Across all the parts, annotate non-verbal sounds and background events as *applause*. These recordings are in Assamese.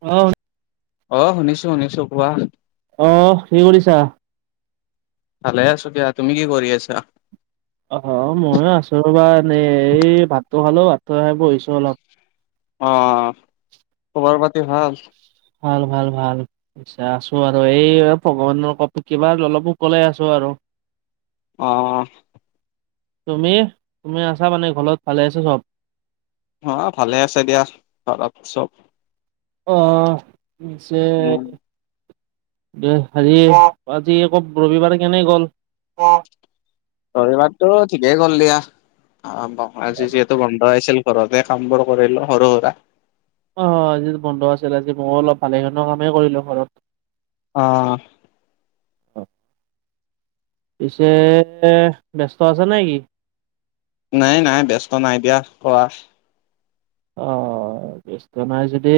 অ। অ শুনিছো শুনিছো, কোৱা? অহ, কি কৰিছা? ভালে আছো দিয়া, তুমি কি কৰি আছা? অ ময়ো আছো ৰবা এনেই। এই ভাতটো খালো, ভাতটো খাই বহিছো অলপ। অ। *inaudible* খবৰ পাতি ভাল? ভাল ভাল ভাল। পিছে আছো আৰু এই ভগৱানৰ ক কিবা অলপোকলে আছো আৰু। অ। তুমি? তুমি আছা মানে ঘলত, ভালে আছো চব? অ ভালে আছে দিয়া, ঘৰত চব। অ। উম *unintelligible* দে আজি আজি আকো ৰবিবাৰ কাৰনে গ'ল? ৰবিবাৰটো ঠিকেই গ'ল দিয়া। আৰাম বাও, আজি যিহেতু বন্ধ আছিল। ঘৰতে কাম বোৰ কৰিলো সৰু সুৰা। অ আজি বন্ধ আছিল। আজি মও অলপ ভালেখন কামেই কৰিলো ঘৰত। অ। পিছে ব্যস্ত আছে নে কি? নাই নাই ব্যস্ত নাই দিয়া, কৱা। অ', ব্যস্ত নাই যদি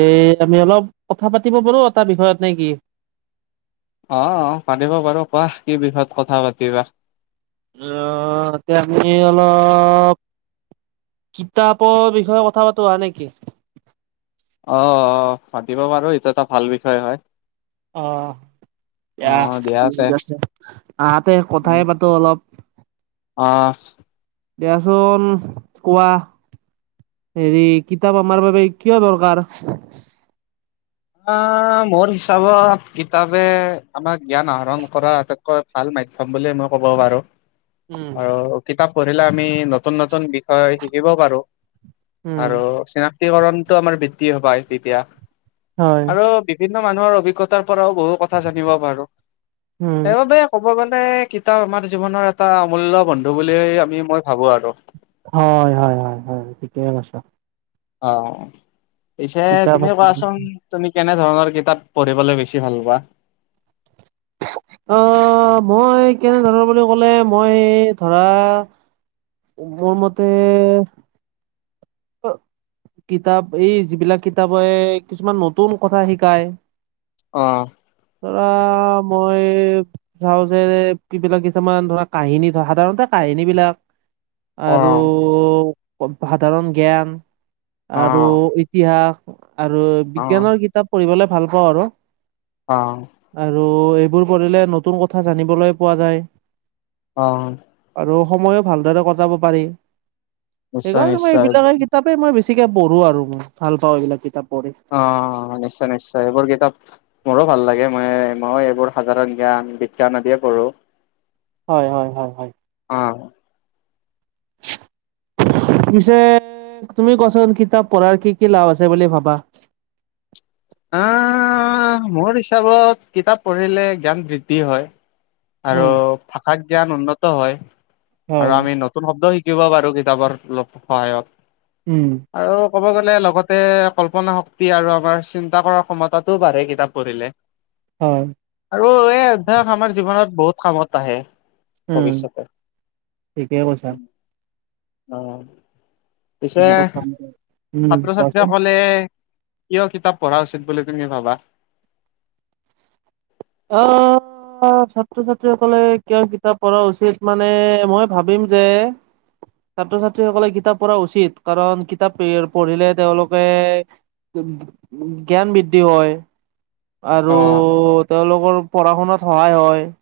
আমি অলপ কথা পাতিব পাৰোঁ এটা বিষয়ত, নে কি? অ' অ', পাতিব পাৰোঁ কোৱা, কি বিষয়ত কথা পাতিবা। অ', তে আপনি অলপ - কিতাপৰ বিষয়ে কথা পাতো আৰু নে কি? অ', অ', পাতিব পাৰোঁ, এইটো এটা ভাল বিষয় হয়। অ', অ দিয়া, ঠিক তে আছে। আহাতে কথাই পাতোঁ অলপ। অহ। দিয়াচোন কোৱা। হেৰি, কিতাপ আমাৰ বাবে কিয় দৰকাৰ? আ, মোৰ হিচাপত কিতাপে আমাক জ্ঞান আহৰণ কৰা আটাইত- কৈ ভাল মাধ্যম বুলি মই ক'ব পাৰোঁ। উম আৰু কিতাপ পঢ়িলে আমি নতুন-নতুন বিষয় শিকিব পাৰোঁ। উম আৰু চিনাক্তি কৰণটো আমাৰ বিত্তীয় পাই তেতিয়া। হয় আৰু বিভিন্ন মানুহৰ অভিজ্ঞতাৰ পৰাও বহু কথা জানিব পাৰোঁ। উম সেইবাবে- ক'ব গ'লে কিতাপ আমাৰ জীৱনৰ এটা অমূল্য বন্ধু বুলি আমি, মই ভাবোঁ আৰু। হয়, হয় হয় হয়, ঠিকে কৈছোঁ। অ', পিছে কিতাপ তুমি কোৱাচোন - তুমি কেনে ধৰণৰ কিতাপ পঢ়িবলে বেছি ভাল পোৱা? অ', মই কেনে ধৰণৰ বুলি ক'লে মই ধৰা - মোৰ মতে- অ'। কিতাপ, এই যিবিলাক কিতাপে কিছুমান নতুন কথা শিকায়। অহ। ধৰা মই- চাওঁ যে, কিবিলাক কিছুমান ধৰা, কাহিনী ধৰ। সাধাৰণতে কাহিনীবিলাক- আৰু অ সাধাৰণ জ্ঞান আৰু অ ইত - তিহাস আৰু বিজ্ঞানৰ কিতাপ পঢ়িবলে ভাল পাওঁ আৰু। অ'। আৰু এইবোৰ কৰিলে নতুন কথা জানিবলৈ পোৱা যায়। অহ। আৰু সময়ো ভালদৰে কটাব পাৰি। নিশ্চয় সেইকাৰণে মই নিশ্চয় এইবো- তাপেই মই বেছিকে পঢ়োঁ আৰু মই। ভাল পাওঁ এইবিলাক কিতাপ পঢ়ি। অ', নিশ্চয় নিশ্চয়। এইবোৰ কিতাপ- মোৰো ভাল লাগে। মই-মই এইবোৰ সাধাৰণ জ্ঞান, বিজ্ঞান আদিয়ে পঢ়োঁ। হয় হয় হয় হয়। অ'। পিছে তুমি কোৱাচোন কিতাপ পঢ়াৰ কি কি লাভ আছে বুলি ভাবা? আ, মোৰ হিচাপত কিতাপ পঢ়িলে জ্ঞান বৃদ্ধি হয়। আৰু উম, ভাষাত জ্ঞান উন্নত হয়। হয়, আৰু আমি নত - তুন শব্দ শিকিব পাৰোঁ কিতাপৰ অলপ সহায়ত। উম। আৰু ক'ব গ'লে লগতে কল্পনা শক্তি, আৰু আমাৰ চিন - তা কৰা ক্ষমতাতো বাঢ়ে কিতাপ পঢ়িলে। হয়। আৰু এই অভ্যাস আমাৰ জীৱনত বহুত কামত আহে। উম, ভৱিষ্যতে ঠিকে কৈছা। উম। পিছে উম, ছাত্ৰ- ছাত্ৰী কোৱাচোন। সকলে কিয় কিতাপ পঢ়া উচিত বুলি তুমি ভাবা? অ', অ', ছাত্ৰ -ছাত্ৰীসকলে কিয় কিতাপ পঢ়া উচিত মানে মই ভাবিম যে ছাত্ৰ- ছাত্ৰীসকলে কিতাপ পঢ়া উচিত কাৰণ কিতাপ পঢ়িলে তেওঁলোকে জ্ঞান বৃদ্ধি হয় আৰু অ', তেওঁলোকৰ পঢ়া শুনাত সহায় হয়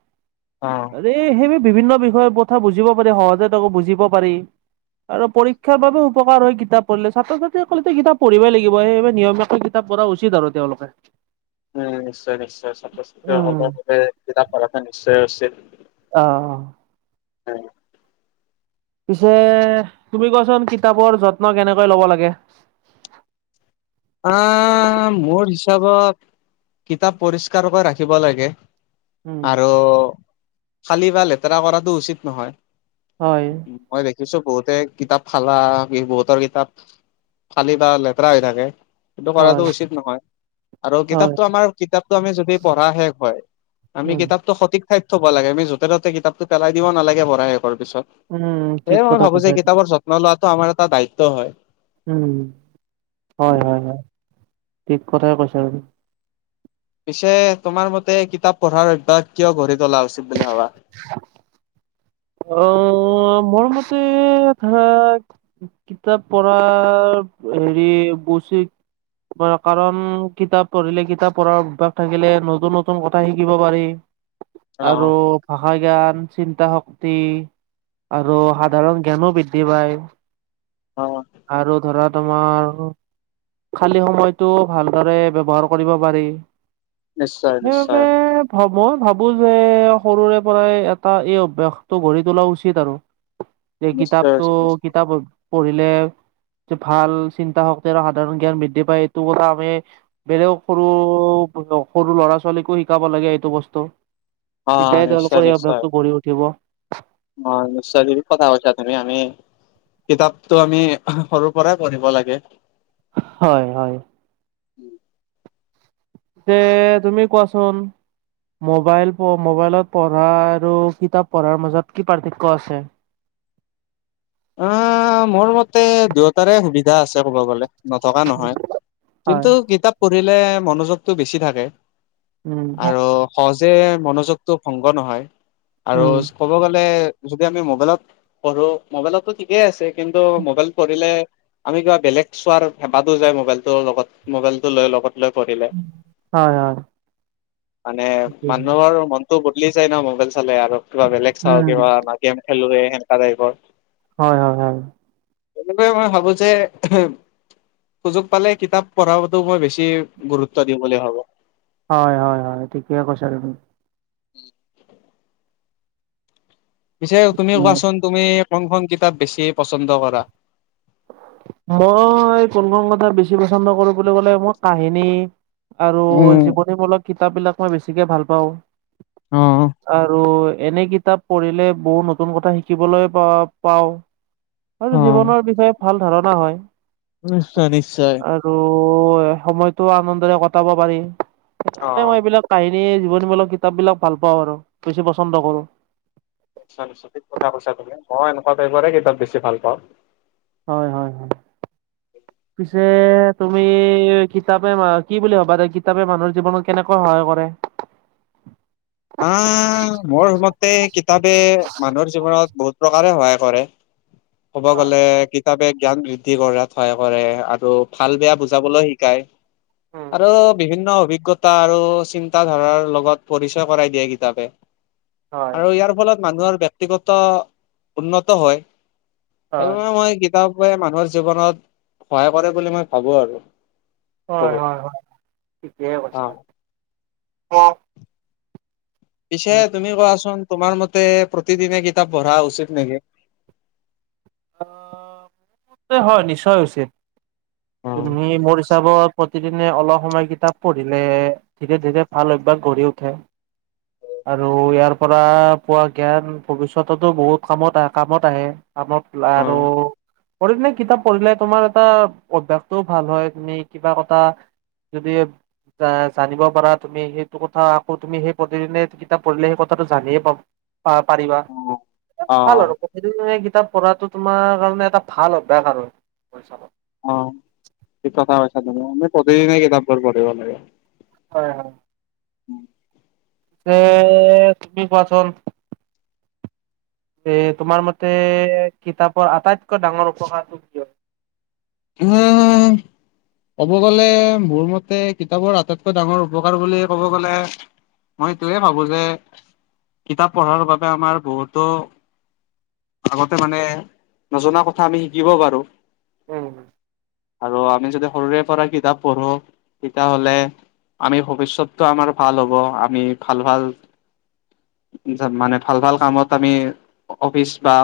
অ', আৰে সেইব বিভিন্ন বিষয়ে কথা বুজিব পাৰি সহজে তাকো বুজিব পাৰি আৰু পৰীক্ষাৰ বাবেও উপকাৰ হয় কিতাপ পঢ়িলে ছাত্ৰ ছাত্ৰীসকলে ত কিতাপ পঢ়িবই লাগিব সেই বাবে নিয়মৈ কিতাপ পঢ়া উচিত আৰু তেওঁলোকে উম নিশ্চয় নিশ্চয় ছাত্ৰ ছাত্ৰীসকলৰ বাবে কিতাপ পঢ়াটো নিশ্চয় উচিত অ অ হয় পিছে তুমি কোৱাচোন কিতাপৰ যত্ন কেনেকৈ ল'ব লাগে আ মোৰ হিচাপত কিতাপ পৰিষ্কাৰকৈ ৰাখিব লাগে উম আৰু ফালি বা লেতেৰা কৰাটো উচিত নহয় হয় মই দেখিছো বহুতে কিতাপ ফালা বহুতৰ কিতাপ ফালি বা লেতেৰা হৈ থাকে সেইটো কৰাটো হয় উচিত নহয় আৰু হয় কিতাপটো আমাৰ কিতাপটো আমি যদি পঢ়া শেষ হয় আমি উম কিতাপ টো সঠিক ঠাইত থব লাগে আমি য'তে ত'তে কিতাপ টো পেলাই দিব নালাগে পঢ়াৰ শেষ হোৱাৰ উম পিছত ঠিক সেয়ে মই কথা ভাবো কৈছা যে কিতাপৰ যত্ন লোৱাটো আমাৰ এটা দায়িত্ব হয় উ হয় হয় হয় ঠিক কথাই কৈছে আৰু পিছে তোমাৰ মতে কিতাপ পঢ়াৰ অভ্যাস কিয় ঘঢ়ি তোলা উচিত বুলি ভাবা *inaudible* অ মোৰ মতে ধৰা কিতাপ পঢ়া হেৰি বছি কাৰণ কিতাপ পঢ়িলে কিতাপ পঢ়াৰ অভ্য়াস থাকিলে নতুন নতুন কথা শিকিব পাৰি আৰু অ', ভাষা জ্ঞান চিন্তা শক্তি আৰু সাধাৰণ জ্ঞানো বৃদ্ধি পায় অ আৰু ধৰা তোমাৰ খালী সময়তটো ভালদৰে ব্যৱহাৰ কৰিব পাৰি নিশ্চয়, সেইবাবে নিশ্চয়, মই ভাবো যে সৰুৰে পৰাই এটা এই অভ্যাসটো গঢ়ি তোলা উচিত আৰু *inaudible* যে নিশ্চয় কিতাপটো উচিত নিশ্চয়। কিতাপ পঢ়িলে ভাল চিন্তা শক্তিৰ সাধাৰণ জ্ঞান বৃদ্ধি পায় এইটো কথা আমি বেলেগ সৰু সৰু ল'ৰা ছোৱালীকো শিকাব লাগে এইটো বস্তু অ', তেতিয়াই নিশ্চয়, তেওঁলোকৰ এই নিশ্চয়, অভ্যাসতটো গঢ়ি উঠিব অ নিশ্চয় ঠিক কথা কৈছা তুমি আমি কিতাপটো আমি সৰু পৰাই পঢ়িব লাগে হয় হয় যে তুমি কোৱাচোন। মোবাইল প মোবাইলত পঢ়া আৰু কিতাপ পঢ়াৰ মাজত কি পাৰ্থক্য আছে। অ' মোৰ মতে দুয়োটাৰে সুবিধা আছে ক'ব গ'লে। নথকা নহয়, হয় কিন্তু কিতাপ পঢ়িলে মনোযোগটো বেছি থাকে। উম আৰু সহজে মনোযোগতটো ভংগ নহয় আৰু। উম ক'ব গ'লে যদি আমি মোবাইলত পঢ়ো। মোবাইলতো ঠিকেই আছে কিন্তু মোবাইল পঢ়িলে। আমি কিবা বেলেগ চোৱাৰ হেপাহতো যায় মোবাইলটোৰ লগত মোবাইল টো লৈ লগত। লৈ কৰিলে। হয় হয় মানে মানুহৰ মনতো বদলি যায় ন' মোবাইল চালে আৰু কিবা বেলেগ চাও উম কিবা। গেম খেলোৰে সেনেকা তাইপৰ। হয় হয় হয়। তেনেকৈ মই ভাবো যে সুযোগ পালে কিতাপ পঢ়াতো মই বেছি গুৰুত্ব দিম বুলি ভাবো। হয় হয় হয় ঠিকে কৈছা তুমি। *inaudible* পিছে তুমি কোৱাচোন তুমি কোনখন কিতাপ বেছি পচন্দ কৰা। মই কোনখন কিতাপ বেছি পছন্দ কৰোঁ বুলি ক'লে মই কাহিনী। আৰু উম জীৱনীমূলক কিতাপ বিলাক মই বেছিকে ভাল পাওঁ। অ' আৰু এনে কিতাপ পঢ়িলে বহুত নতুন কথা শিকিবলৈ পা পাওঁ। আৰু অ জীৱনৰ বিষয়ে ভাল ধাৰণা হয়। নিশ্চয় নিশ্চয়। আৰু সময়তো আনন্দৰে কটাব পাৰি অ সেইকাৰণে মই এইবিলাক। কাহিনী জীৱনীমূলক কিতাপ বিলাক ভাল পাওঁ আৰু বেছি পচন্দ কৰোঁ। নিশ্চয়, নিশ্চয় ঠিক কথা কৈছা তুমি মই এনেকুৱা টাইপৰে কিতাপ বেছি ভাল পাওঁ। হয় হয় হয়, পিছে তুমি কিতাপে কি বুলি ভবা যে কিতাপে মানুহৰ জীৱনত কেনেকৈ সহায় কৰে। আহ মোৰ মতে, কিতাপে মানুহৰ জীৱনত বহুত প্ৰকাৰে সহায় কৰে। *inaudible* ক'ব গলে কিতাপে জ্ঞান বৃদ্ধি কৰাত সহায় কৰে আৰু ভাল বেয়া বুজাবলৈ শিকায়। উম আৰু বিভিন্ন অভিজ্ঞতা আৰু চিন্তা ধাৰাৰ লগত পৰিচয়। পৰিচয় কৰাই দিয়ে কিতাপে হয় আৰু ইয়াৰ ফলত মানুহৰ আৰু ব্যক্তি। ব্যক্তিগত উন্নত হয় হয় সেইবাবে মই কি। কিতাপে মানুহৰ জীৱনত সহায় কৰে বুলি মই ভাবো আৰু। হয় বহুত হয় হয় ঠিকে অ কৈছা অ' পিছে তুমি কোৱাচোন তোমাৰ মতে প্ৰতিদিনে কিতাপ পঢ়া উচিত নেকি? হয় নিশ্চয় হৈছে উম, তুমি মোৰ হিচাপত প্ৰতিদিনে অলপ সময় কিতাপ পঢ়িলে ধীৰে ধীৰে ভাল অভ্যাস গঢ়ি উঠে। আৰু ইয়াৰ পৰা পোৱা জ্ঞান ভৱিষ্যততো বহুত কামত আহে কামত আহে কামত। আৰু। উম, প্ৰতিদিনে কিতাপ পঢ়িলে তোমাৰ এটা অভ্যস তো ভাল হয় তুমি কিবা কি। যদি। জা জানিব পাৰা তুমি সেইটো কথা আকৌ তুমি সেই প্ৰতিদিনে কিতাপ পঢ়িলে সেই কথাটো জানিয়ে পাব। পা পাৰিবা অ ভাল আৰু প্ৰতিদিনে কিতাপ। কৰাটো তোমাৰ কাৰণে এটা ভাল অভ্যাস আৰু কৰি চাবা। অ ঠিক কথা কৈছা তুমি প্ৰতিদিনে কিতাপবোৰ পঢ়িব লাগে। হয় হয়। এ তুমি কোৱাচোন। এ তোমাৰ মতে কিতাপৰ আটাইতকৈ ডাঙৰ উপকাৰতো কিয় উম *unintelligible* ক'ব গ'লে মোৰ মতে কিতাপৰ আটাইতকৈ ডাঙৰ উপকাৰ বুলি ক'ব গ'লে মই এইটোৱে ভাবো যে, কিতাপ পঢ়াৰ বাবে আমাৰ বহুতো আগতে মানে নজনা কথা আমি শিকিব পাৰোঁ। উম আৰু আমি যদি সৰুৰে পৰা কিতাপ পঢ়ো তেতিয়াহ'লে আমি ভৱিষ্যতটো আমাৰ ভাল হ'ব। আমি ভাল-ভাল *unintelligible* মানে ভাল-ভাল কামত আমি অফিচ বা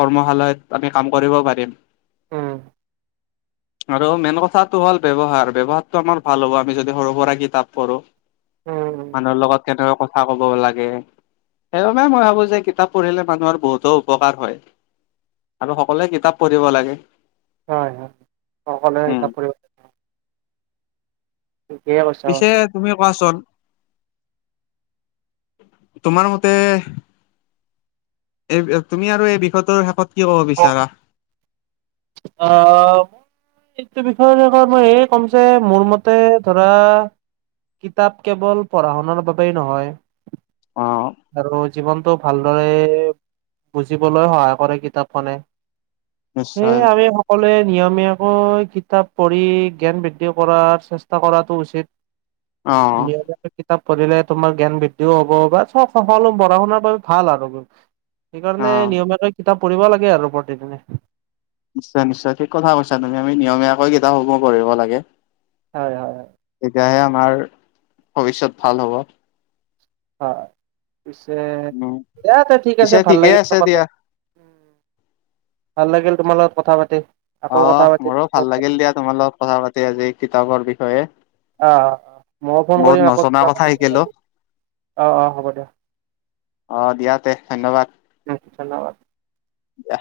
কৰ্মশালাত আমি কাম কৰিব পাৰিম। উম। আৰু মেইন কথাটো হ'ল ব্যৱহাৰ। ব্যৱহাৰতো আমাৰ ভাল হ'ব আমি যদি সৰু-সুৰা কিতাপ পঢ়োঁ। উম, মানুহৰ লগত কেনেকৈ কথ কথা ক'ব লাগে সেইবাবে মই ভাবো যে কিতাপ পঢ়িলে মানুহৰ বহুতো উপকাৰ হয়। আৰু সকলোৱে কিতাপ পঢ়িব লাগে। হয় হয়, সকলোৱে উম কিতাপ পঢ়িব। ঠিকেই কৈছা হয়। পিছে তুমি কোৱাচোন, তোমাৰ মতে *unintelligible* তুমি আৰু এই বিষয়টোৰ শেষত কি ক'ব বিচাৰা। অ এইটো বিষয়ৰ শেষত মই এয়ে ক'ম যে মোৰ মতে ধৰা কিতাপ কেৱল পঢ়া-শুনাৰ বাবেই নহয় অ আৰু জীৱনটো ভালদৰে বুজিবলৈ সহায় কৰে কিতাপখনে। সেয়ে নিশ্চয় আমি সক *unintelligible* সকলোৱে নিয়মীয়াকৈ কিতাপ পঢ়ি জ্ঞান বৃদ্ধি কৰাৰ চেষ্টা কৰাটো উচিত। অ আমি আক *unintelligible* কিতাপ পঢ়িলে তোমাৰ জ্ঞান বৃদ্ধিও হ'ব বা চব সকলো পঢ়া-শুনাৰ বাবে ভাল আৰু অ সেইকাৰণে নিয়মীয়াকৈ কিতাপ পঢ়িব লাগে আৰু প্ৰতিদিনে। নিশ্চয় নিশ্চয়, ঠিক কথা কৈছা তুমি। আমি নিয়মীয়াকৈ কিতাপসমূহ পঢ়িব লাগে। হয় হয় হয়। তেতিয়াহে আমাৰ ভৱিষ্যত ভাল হ'ব। হয়, পিছে উম, দিয়া তে ঠিক আছে পিছে ভাল ঠিকে লাগিল আছে কথা দিয়া। ভাল লাগিল তোমাৰ লগত কথা পাতি। আকৌ কথা অহ পাতিম মোৰো ফোন ভাল লাগিল কৰিম দিয়া তোমাৰ লগত কথা পাতি আজি কিতাপৰ বিষয়ে। অ অ অ ময়ো ফোন বহুত কৰিম আকৌ নজনা কিবা কথা শিকিলো *unintelligible* অ' অ' হ'ব দিয়া। অ দিয়া তে ধন্যবাদ। উ ধন্যবাদ। দিয়া।